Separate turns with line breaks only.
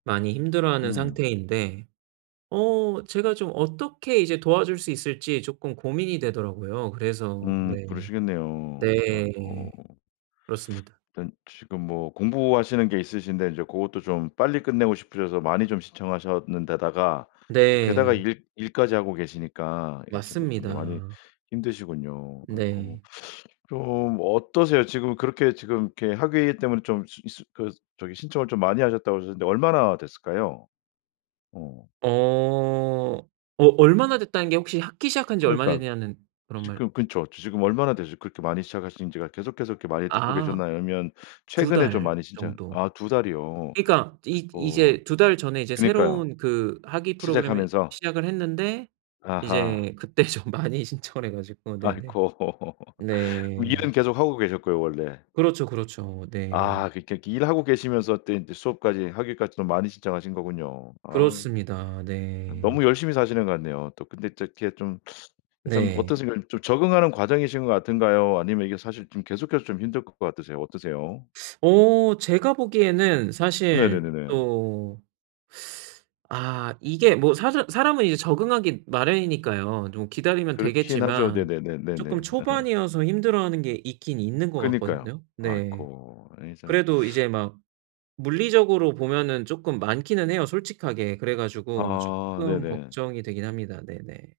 많이 힘들어하는
음.
상태인데 어 제가 좀 어떻게 이제 도와줄 수 있을지 쪼끔 고민이 되더라고요. 그래서
음,
네.
그러시겠네요.
네.
아이고.
그렇습니다.
일단 지금 뭐 공부하시는 게 있으신데 인제 그것도 좀 빨리 끝내고 싶으셔서 많이 좀 신청하셨는데다가 또 게다가
네.
일 일까지 하고 계시니까 이렇게 뭐 좀 더 많이
맞습니다.
힘드시군요. 아이고.
네.
좀 어떠세요? 지금 그렇게 지금 이렇게 학위 때문에 좀 시 시 그 저기 신청을 좀 많이 하셨다고 그러셨는데 얼마나 됐을까요? 어.
어 어 얼마나 됐다는 게 혹시 학기 시작한 지 얼마나
그러니까
됐냐는 그런 말
지금 근처 지금 얼마나 되셨 그렇게 많이 시작하신 지가 계속해서 이렇게 많이 듣고
아
계셨나요? 아니면
2
최근에 좀
달
많이 신청
정도.
아, 2 달이요.
그러니까 이
어.
이제 2 달 전에 이제
그러니까요.
새로운 그 학위 프로그램을
시작하면서.
시작을 했는데
아하.
이제 그때 좀 많이 신청을 해 가지고 네네
아이고 일은
네.
계속하고 계셨고요 원래.
그렇죠, 그렇죠. 네.
아, 그러니까 일하고 계시면서 또 인제 수업까지, 학위까지 좀 많이 신청하신 거군요. 아유.
그렇습니다. 네.
너무 열심히 사시는 것 같네요. 또 근데 이렇게 좀 좀
네.
어떠신 좀 적응하는 과정이신 것 같은가요? 아니면 이게 사실 좀 계속해서 좀 힘들 것 같으세요? 어떠세요?
어 제가 보기에는 사실
네네네네.
또 아 이게 뭐 사서 사람은 이제 적응하기 마련이니까요. 좀 기다리면
그렇긴 하죠.
되겠지만
네네네네
쪼끔
네.
초반이어서 힘들어하는 게 있긴 있는 것
그러니까요.
같거든요. 네
아이고 아이 참.
그래도 이제 막 물리적으로 보면은 쪼끔 많기는 해요 솔직하게. 그래가지고
아
쪼끔
네네.
걱정이 되긴 합니다. 네네.